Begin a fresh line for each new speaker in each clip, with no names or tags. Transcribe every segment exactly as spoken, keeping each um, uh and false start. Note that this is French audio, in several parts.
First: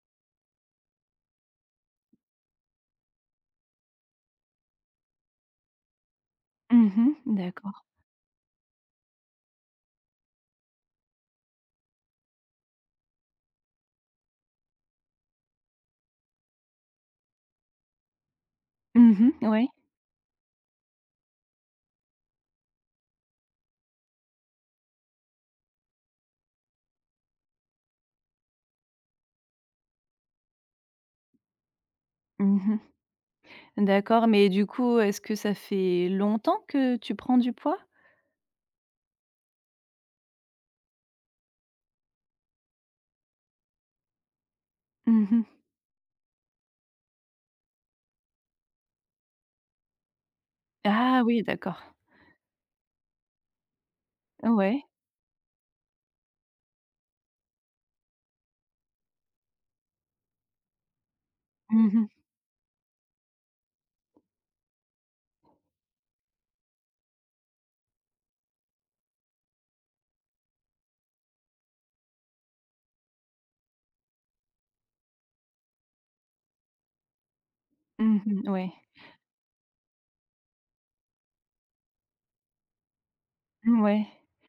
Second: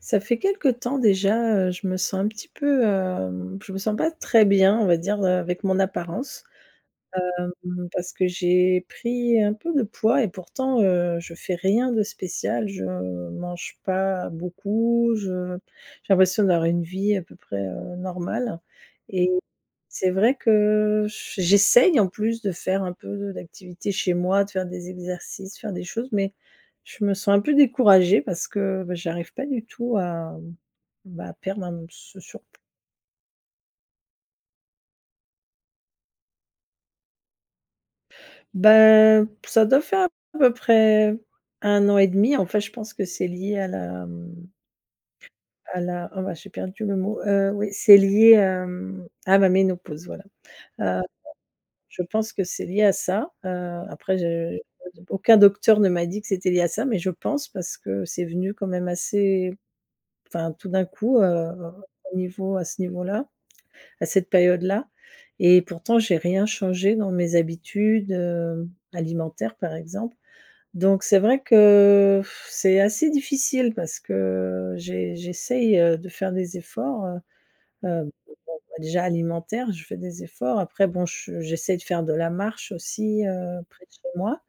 Ça fait quelque temps déjà, heu, je me sens un petit peu, hem, je me sens pas très bien, on va dire, heu, avec mon apparence.
Mmh mh. D'accord.
Mmh, parce que j'ai pris un peu de poids et pourtant, heu, je fais rien de spécial. Je mange pas beaucoup, je j'ai l'impression d'avoir une vie à peu près, heu, normale
Mmh
et
mh. Ouais.
c'est vrai que j j'essaye en plus de faire un peu d'activité chez moi, de faire des exercices, faire des choses, mais je me sens un peu découragée parce que, bah, j'arrive pas du tout à, bah, perdre un ce
Mmh
surpoids.
mh. D'accord, mais du coup, est-ce que ça fait longtemps que tu prends du poids?
Ben, ça doit faire à peu près un an et demi. En fait, je pense que c'est lié à la, mmh,
Mmh mh.
à la oh, bah, j'ai perdu le mot, heu, oui, c'est lié, hem, à ma ménopause, voilà. Heu,
Ah oui, d'accord.
je pense que c'est lié à ça. Heu, après je
Ouais.
aucun docteur ne m'a dit que c'était lié à ça, mais je pense parce que c'est venu quand même assez enfin tout d'un coup, heu,
Mmh mh.
au niveau à ce niveau-là, à cette période-là et pourtant j'ai rien changé dans mes habitudes, heu, alimentaires, par exemple. Donc c'est vrai que c'est assez difficile parce que j'ai j'essaye, heu, de faire des efforts, heu heu,
Mmh
bah,
mh. Ouais.
déjà alimentaires, je fais des efforts. Après bon, je j'essaie de faire de la marche aussi, heu,
Mmh,
près de
ouais.
chez moi,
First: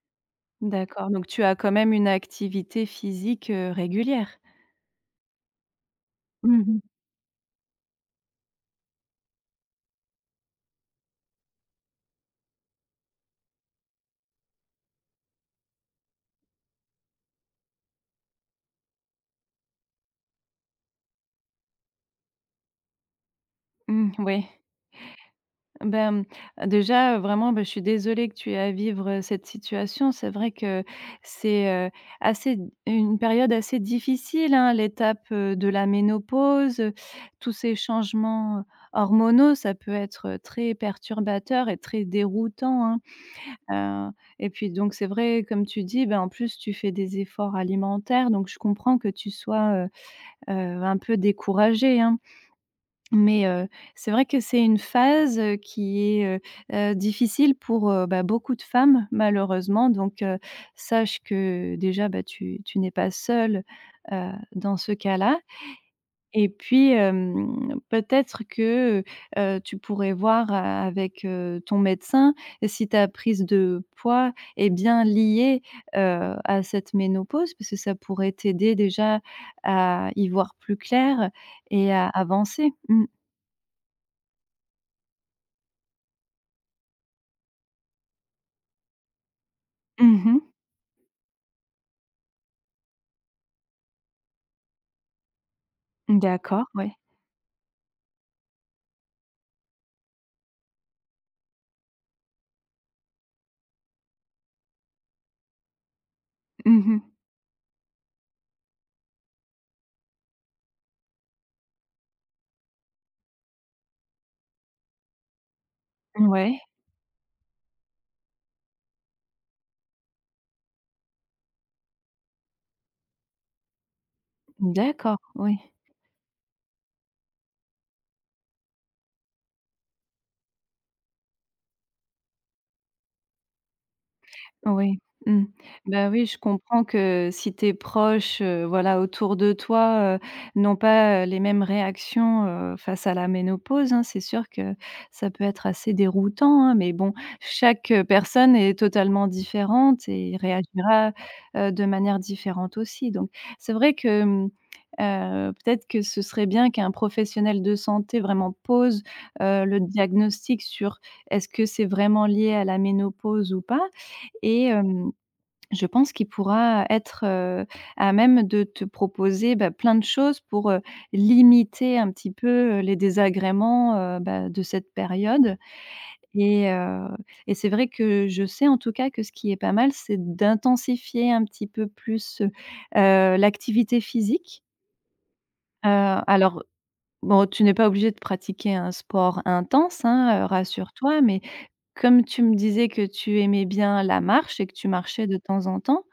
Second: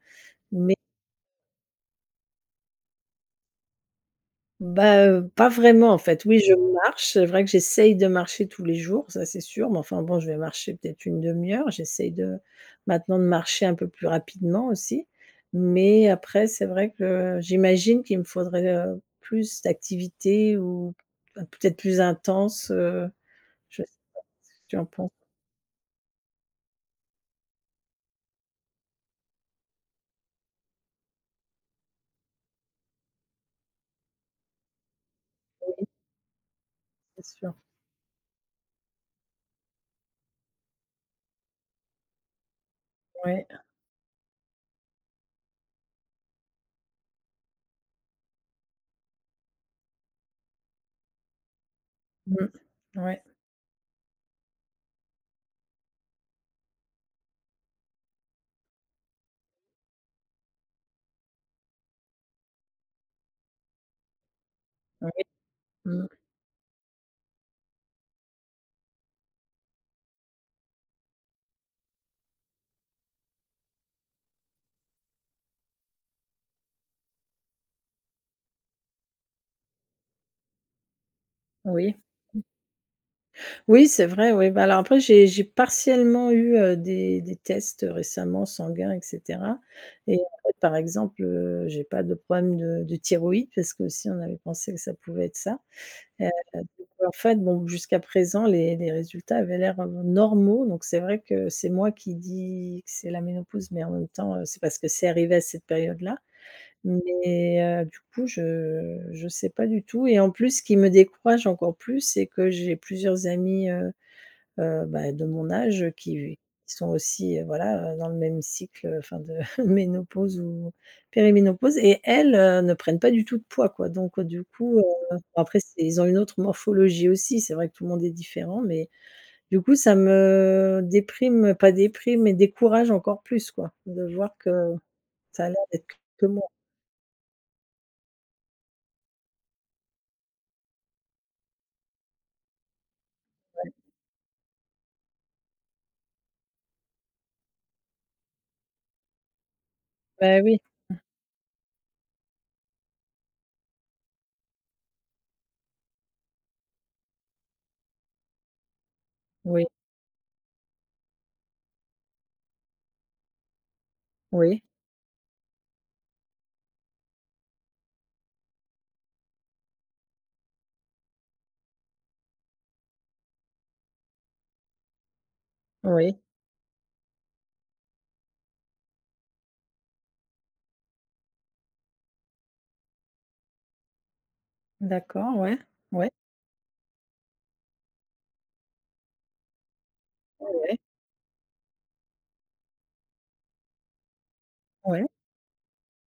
mais
D'accord, donc tu as quand même une activité physique, heu, régulière?
bah, heu, pas vraiment en fait. Oui, je
Mmh mh.
marche, c'est vrai que j'essaye de marcher tous les jours, ça c'est sûr, mais enfin bon, je vais marcher peut-être une demi heure. J'essaye de maintenant de marcher un peu plus rapidement aussi, mais après c'est vrai que j'imagine qu'il me faudrait, heu, plus d'activités ou p peut-être plus intenses, heu, je sais
Mmh,
pas ce
ouais.
que tu en penses?
Ben, déjà, heu, vraiment, ben je suis désolée que tu aies à vivre, heu, cette situation. C'est vrai que c'est, heu, assez d une période assez difficile, hein, l'étape, heu, de la ménopause, heu,
C'est
tous
sûr.
ces changements, hormonaux, ça peut être, heu, très perturbateur et très déroutant,
Ouais.
hein. Heu et puis donc c'est vrai, comme tu dis, ben, en plus tu fais des efforts alimentaires, donc je comprends que tu sois, heu heu, un peu découragée, hein.
Mmh. Ouais.
Mais heu, c'est vrai que c'est une phase, heu, qui est, heu heu, difficile pour, heu, bah, beaucoup de femmes malheureusement donc heu, sache que déjà, bah, tu tu n'es pas seule, heu, dans ce
Oui.
cas-là
Mmh.
et puis, hem, peut-être que, heu tu pourrais voir a avec, heu, ton médecin si ta prise de poids est bien liée, heu, à cette ménopause parce que ça pourrait t'aider déjà à y voir plus clair et
Oui.
à avancer. Mmh.
Oui, c'est vrai, oui. Bah, alors après, j'ai j'ai partiellement eu, heu, des des tests récemment sanguins et cetera et
Mmh mh.
en fait, par exemple, heu, j'ai pas de problème de de thyroïde parce que aussi on avait pensé que ça pouvait être ça. Heu,
D'accord,
donc
ouais.
en fait, bon, jusqu'à présent, les les résultats avaient l'air, heu, normaux, donc c'est vrai que c'est moi qui dis que c'est la ménopause, mais en même temps, heu, c'est parce que c'est arrivé à cette période-là,
Mmh mh.
mais heu, du coup, je ne sais pas du tout et en plus, ce qui me décourage encore plus, c'est que j'ai plusieurs amis heu, bah, de mon âge, qui
Ouais.
qui sont aussi, heu, voilà, heu, dans le même cycle, heu, enfin de ménopause ou périménopause et elles, heu, ne prennent pas du tout de poids, quoi. Donc, heu, du coup, heu,
D'accord,
bon
oui.
après c'est ils ont une autre morphologie aussi, c'est vrai que tout le monde est différent, mais du coup ça me déprime, pas déprime, mais décourage encore plus, quoi, de voir que
Oui, mmh.
ça a l'air d'être
Bah, oui,
que
je
moi.
comprends que si tes proches, heu, voilà, autour de toi, heu, n'ont pas, heu, les mêmes réactions, heu, face à la ménopause, hein, c'est sûr que ça peut être assez déroutant, hein, mais bon, chaque, heu, personne est totalement différente et
Bah, oui,
réagira, heu, de manière différente aussi. Donc c'est vrai que, mmh, heu, peut-être que ce serait bien qu'un professionnel de santé vraiment pose, heu,
oui,
le diagnostic sur est-ce que c'est vraiment lié à la ménopause ou pas?
oui,
Et hem, je pense qu'il pourra être, heu, à même de te proposer, bah, plein de choses pour, heu, limiter un petit peu, heu, les désagréments, heu, bah, de cette période
oui,
et heu et c'est vrai que je sais en tout cas que ce qui est pas mal, c'est d'intensifier un petit peu plus, heu, l'activité physique.
d'accord, ouais,
Heu,
ouais,
alors bon, tu n'es pas obligé de pratiquer un sport intense, hein, heu,
ouais, ouais,
rassure-toi, mais comme tu me disais que tu aimais bien la marche et que tu
ouais,
marchais de temps en temps,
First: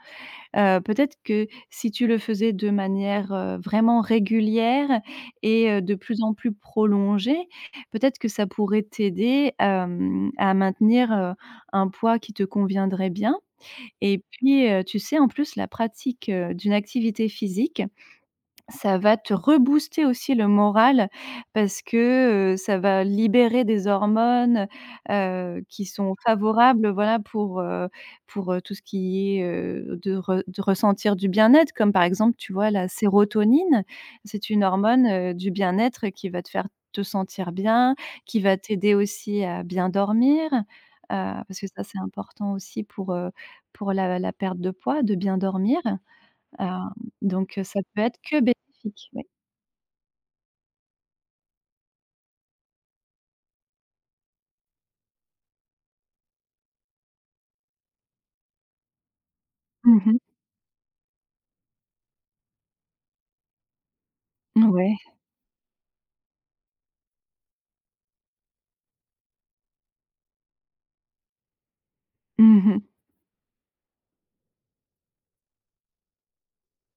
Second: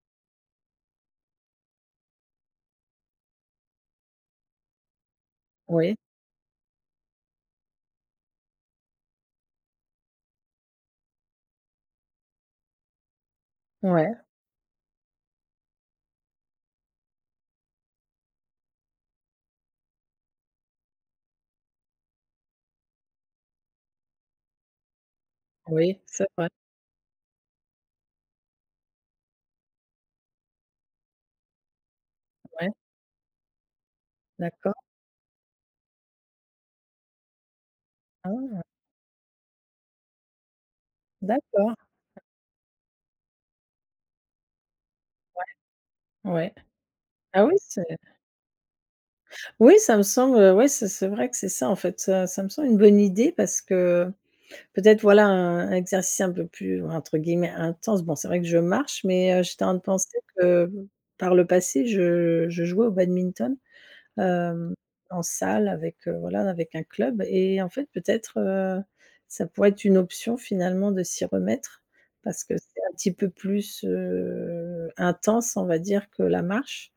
Heu, peut-être que si tu le faisais de manière, heu, vraiment régulière et heu, de plus en plus prolongée, peut-être que ça pourrait t'aider, hem, à maintenir, heu, un poids qui te conviendrait bien
ouais, ouais,
et puis, heu, tu sais, en plus, la pratique, heu, d'une activité physique, ça va te rebooster aussi le moral parce que, heu, ça va libérer des hormones, heu, qui
oui,
sont
c'est vrai,
favorables, voilà, pour, heu, pour, heu, tout ce qui est, heu, de re de ressentir du bien-être comme, par exemple, tu vois,
ouais,
la sérotonine. C'est une
d'accord.
hormone, heu, du bien-être qui va te faire te sentir bien, qui va
Ah!
t'aider aussi à bien dormir, heu, parce que
D'accord,
ça, c'est important aussi pour, heu, pour la la perte de poids, de bien dormir.
ouais.
Hem,
Ah oui,
donc heu, ça
c'est
peut être que bénéfique, oui.
oui, ça me semble, euh, ouais, c'est c'est vrai que c'est ça, en fait, ça ça me semble une bonne idée parce que peut-être, voilà, un un exercice un peu plus, entre guillemets, «intense». Bon, c'est vrai que je marche, mais heu, j'étais en train de
Mmh mh.
penser que, par le passé, je je jouais au badminton, hem,
Ouais.
en salle avec, heu, voilà, avec un club et en fait, peut-être, heu, ça pourrait être une option, finalement, de s'y remettre parce que
Mmh mh.
c'est un petit peu plus, heu, intense, on va dire, que la marche.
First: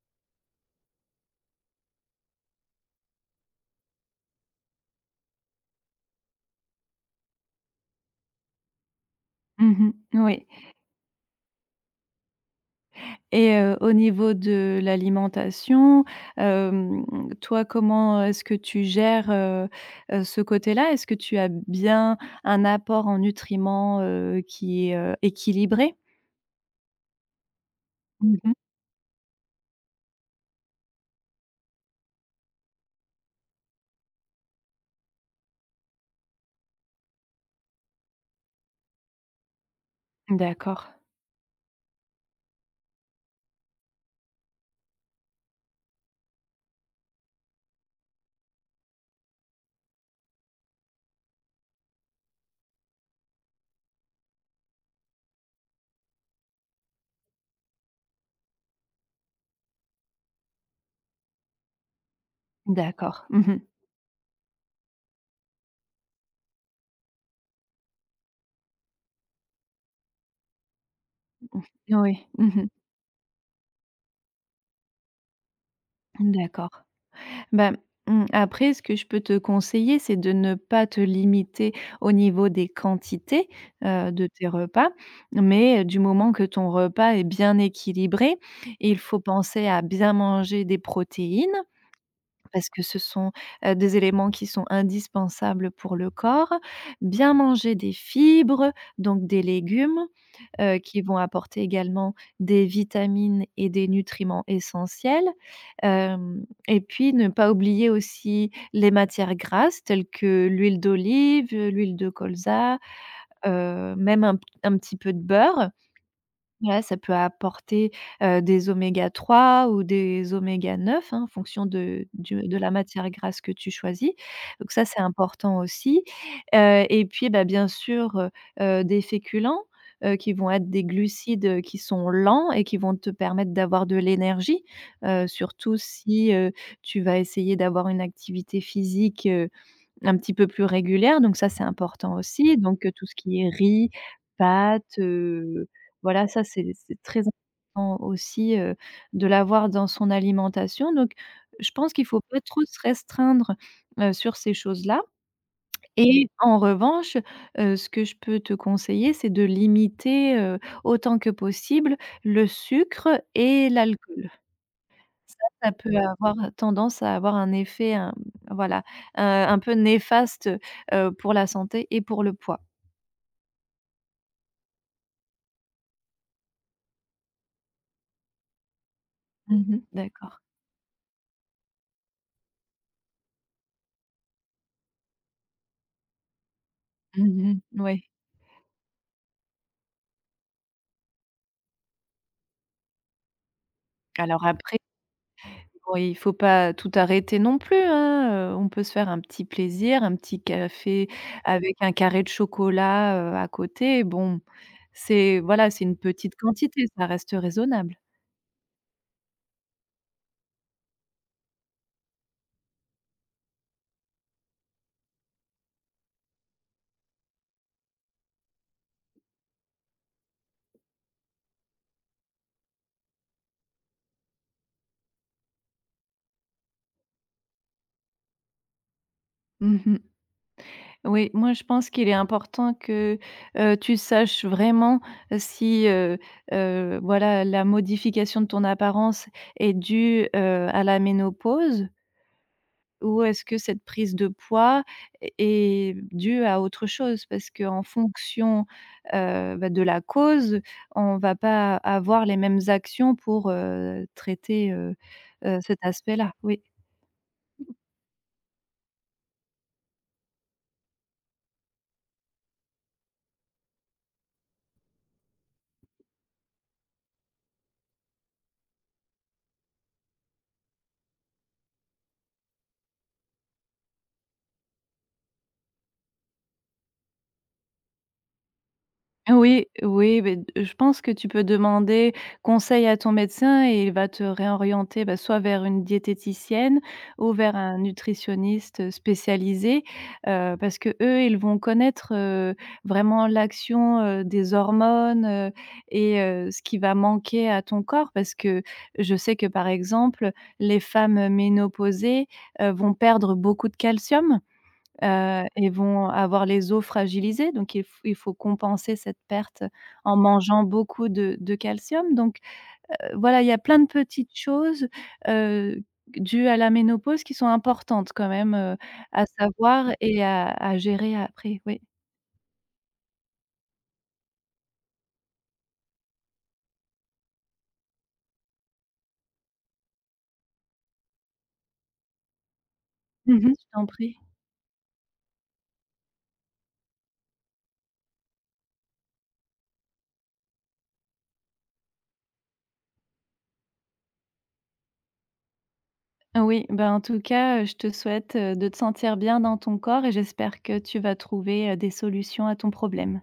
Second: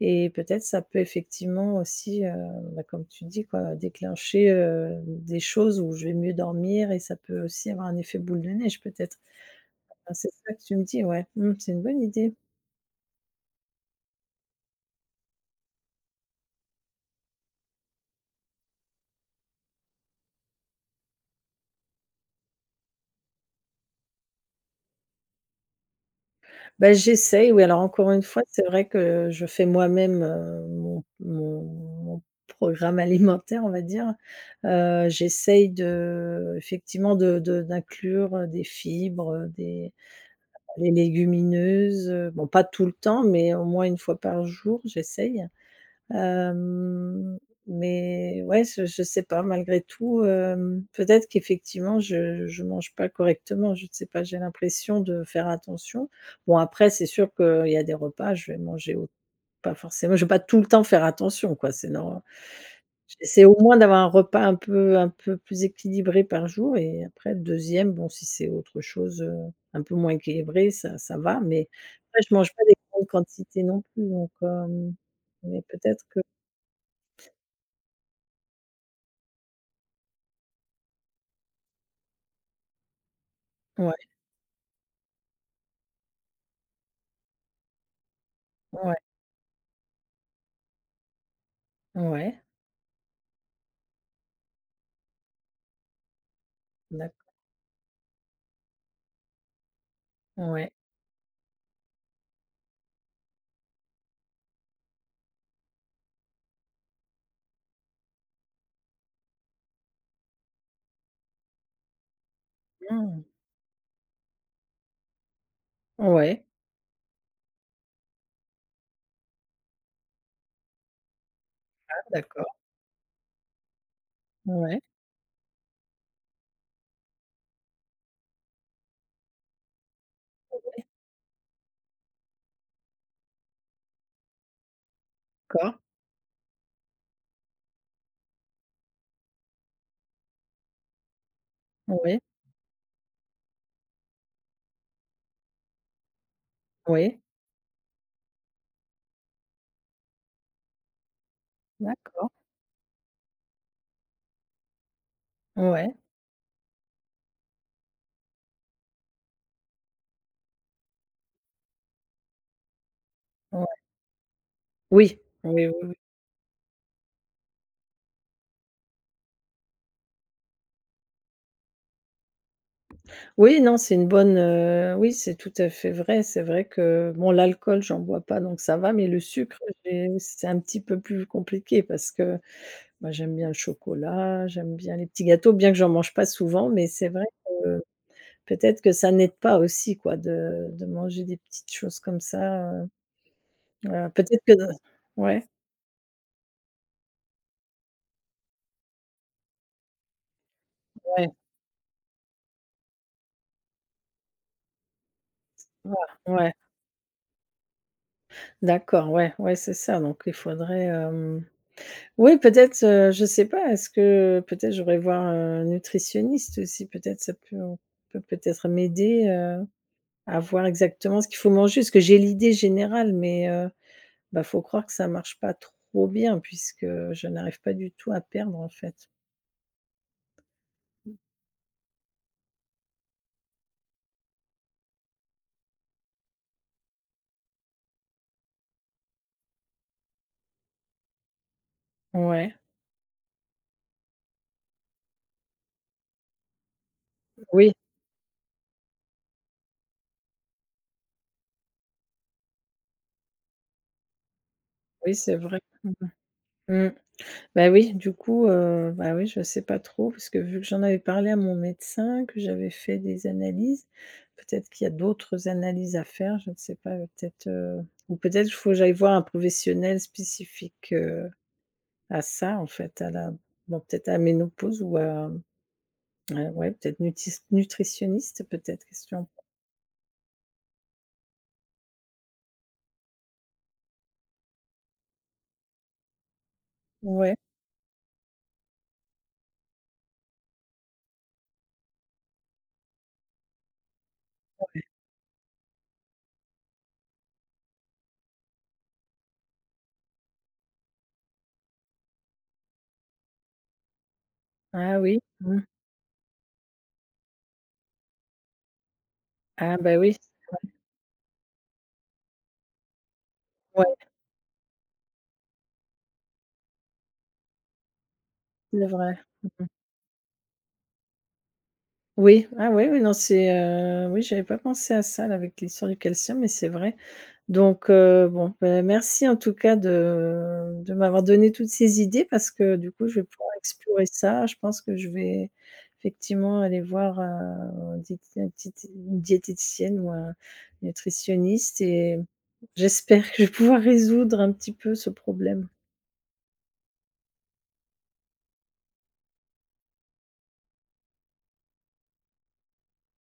Et peut-être ça peut effectivement aussi, heu, bah, comme tu dis quoi, déclencher, heu, des choses où je vais mieux dormir et ça peut aussi avoir un effet boule de neige peut-être?
Mmh
Ah
mh.
c'est
Oui
ça que tu me dis, ouais. Mmh, c'est une bonne idée.
et heu, au niveau de l'alimentation, hem, toi, comment est-ce que tu gères, heu heu, ce côté-là? Est-ce que tu as bien un apport en nutriments, heu, qui est, heu, équilibré?
Bah, j'essaye, oui, alors encore une
Mmh
fois,
mh.
c'est vrai que je fais moi-même, heu, mon mon mon programme alimentaire, on va dire. Heu, j'essaye de effectivement de de d'inclure, des fibres, des
D'accord,
Les légumineuses, heu, bon pas tout le temps, mais au moins une fois par jour, j'essaye. Hem, mais ouais, je je sais pas malgré tout, hem, peut-être qu'effectivement je je mange pas correctement, je sais pas, j'ai l'impression de faire attention. Bon après c'est sûr qu'il y a des repas, je vais manger au pas forcément je vais pas tout le temps faire attention quoi, c'est nor
d'accord.
J'essaie
Mmh
au
mh.
moins d'avoir un repas un peu un peu plus équilibré par jour et après le deux bon, si c'est autre chose, heu, un peu moins équilibré, ça ça va, mais après
Oui.
je
Mmh
mange pas
mh.
des grandes quantités non plus donc hem, mais peut-être que
D'accord. Bah, mmh, après ce que je peux te conseiller, c'est de ne pas te limiter au niveau des quantités,
ouais,
heu, de tes repas, mais euh, du moment que ton repas est bien équilibré,
ouais,
il faut penser à bien manger des protéines
ouais,
parce que ce sont, heu, des éléments qui sont indispensables pour le corps,
d'acc
bien manger des fibres, donc des légumes
ouais,
heu, qui vont apporter également des vitamines et des nutriments essentiels, hem et puis ne pas oublier aussi les matières grasses telles que l'huile d'olive, l'huile de colza,
mmh,
heu, même un p un petit peu de beurre
ouais,
voilà ça peut apporter, heu, des oméga trois ou des oméga neuf hein, en fonction de du de
d'accord,
la matière grasse que tu choisis. Donc
ouais,
ça, c'est important aussi, heu et puis, bah, bien sûr, heu heu, des féculents, heu, qui vont être des glucides, qui sont lents et qui vont te permettre d'avoir de l'énergie, heu, surtout
d'accord,
si, heu, tu vas essayer d'avoir une activité physique, un petit peu plus régulière, donc ça, c'est important
oui,
aussi. Donc heu, tout ce qui est riz, pâtes, heu, voilà, ça, c'est c'est très
oui,
important aussi, heu, de l'avoir dans son alimentation. Donc je pense qu'il faut
d'accord,
pas trop se restreindre, heu, sur ces choses-là
ouais,
et en revanche, heu, ce que je peux te conseiller, c'est de limiter, heu, autant que possible le sucre et
ouais.
l'alcool.
Oui,
Ça,
oui,
Ça
oui,
peut
oui.
avoir tendance à avoir un effet, hem, voilà, heu, un peu néfaste, heu, pour la santé et pour le poids.
Oui, non, c'est une bonne, heu, oui, c'est tout à fait vrai. C'est vrai que, bon, l'alcool, j'en bois pas, donc ça va, mais le sucre,
Mmh.
j'ai
D'accord.
c'est un petit peu plus compliqué parce que, moi, j'aime bien le chocolat, j'aime bien les petits gâteaux, bien que j'en mange pas souvent, mais c'est vrai
Mmh mh.
que
Ouais.
peut-être que ça n'aide pas aussi, quoi, de de manger des petites choses comme ça, heu, voilà, peut-être
Alors
que de
après,
ouais,
bon, il faut pas tout arrêter non plus, hein, heu, on peut se faire un petit plaisir, un petit café
ouais,
avec un carré de chocolat, heu, à côté. Bon, c'est voilà, c'est une
voilà,
petite
ouais,
quantité, ça reste raisonnable.
d'accord, ouais, ouais, c'est ça, donc il faudrait, oui, peut-être, heu, je sais pas, est-ce que peut-être j'aurais voir un nutritionniste aussi? Peut-être ça peut peut peut-être m'aider, heu, à voir exactement ce qu'il faut manger. Parce que j'ai l'idée générale, mais heu, bah, faut croire que ça marche pas trop bien puisque je n'arrive pas du tout à perdre, en fait.
Mmh. Oui, moi je pense qu'il est important que, heu, tu saches vraiment si, heu heu, voilà, la modification de ton apparence est due, heu, à la ménopause
Ouais,
ou est-ce que cette prise de poids est est due à autre chose? Parce
oui,
qu'en fonction, heu, bah, de la cause, on ne va pas avoir les mêmes actions pour, heu, traiter, heu
oui, c'est
heu,
vrai.
cet
Mmh.
aspect-là. Oui.
Mmh. Bah oui, du coup, heu, bah oui, je sais pas trop parce que vu que j'en avais parlé à mon médecin, que j'avais fait des analyses, peut-être qu'il y a d'autres analyses à faire, je ne sais pas, heu, peut-être, heu ou peut-être il faut que j'aille voir un professionnel spécifique, heu, à ça en fait, à la bon peut-être à la ménopause ou à ouais, ouais peut-être nutis nutritionniste peut-être? Question
Oui, oui, beh, d je pense que tu peux demander conseil à ton médecin et il va te réorienter, bah, soit vers une diététicienne ou
ouais,
vers un nutritionniste, spécialisé, heu, parce que eux, ils vont connaître, heu, vraiment l'action, heu, des hormones, heu et heu, ce qui va manquer à ton corps. Parce que je sais que, par exemple, les femmes, ménopausées, heu, vont perdre beaucoup de calcium.
ah oui,
Heu
mmh,
et vont avoir les os fragilisés, donc il f il faut compenser cette perte
ah bah
en
oui,
mangeant beaucoup de de calcium, donc heu, voilà, il y a plein de
ouais,
petites choses, heu, dues à la ménopause qui sont importantes quand même, heu,
c'est vrai.
à
Mmh
savoir et à à gérer après, oui.
oui, ah oui oui, non, c'est, heu oui, j'avais pas pensé à ça là avec l'histoire du calcium, mais c'est vrai. Donc heu, bon, bah, merci en tout cas de de m'avoir donné toutes ces idées parce que du coup, je vais
Mmh
pouvoir
mh. Je t'en
explorer
prie.
ça. Je pense que je vais effectivement aller voir, heu, un diété un petit une diététicienne ou un nutritionniste et j'espère que je vais pouvoir résoudre un petit peu ce problème.
Oui, ben, en tout cas, heu, je te souhaite, heu, de te sentir bien dans ton corps et j'espère que tu vas trouver, heu, des solutions à ton problème.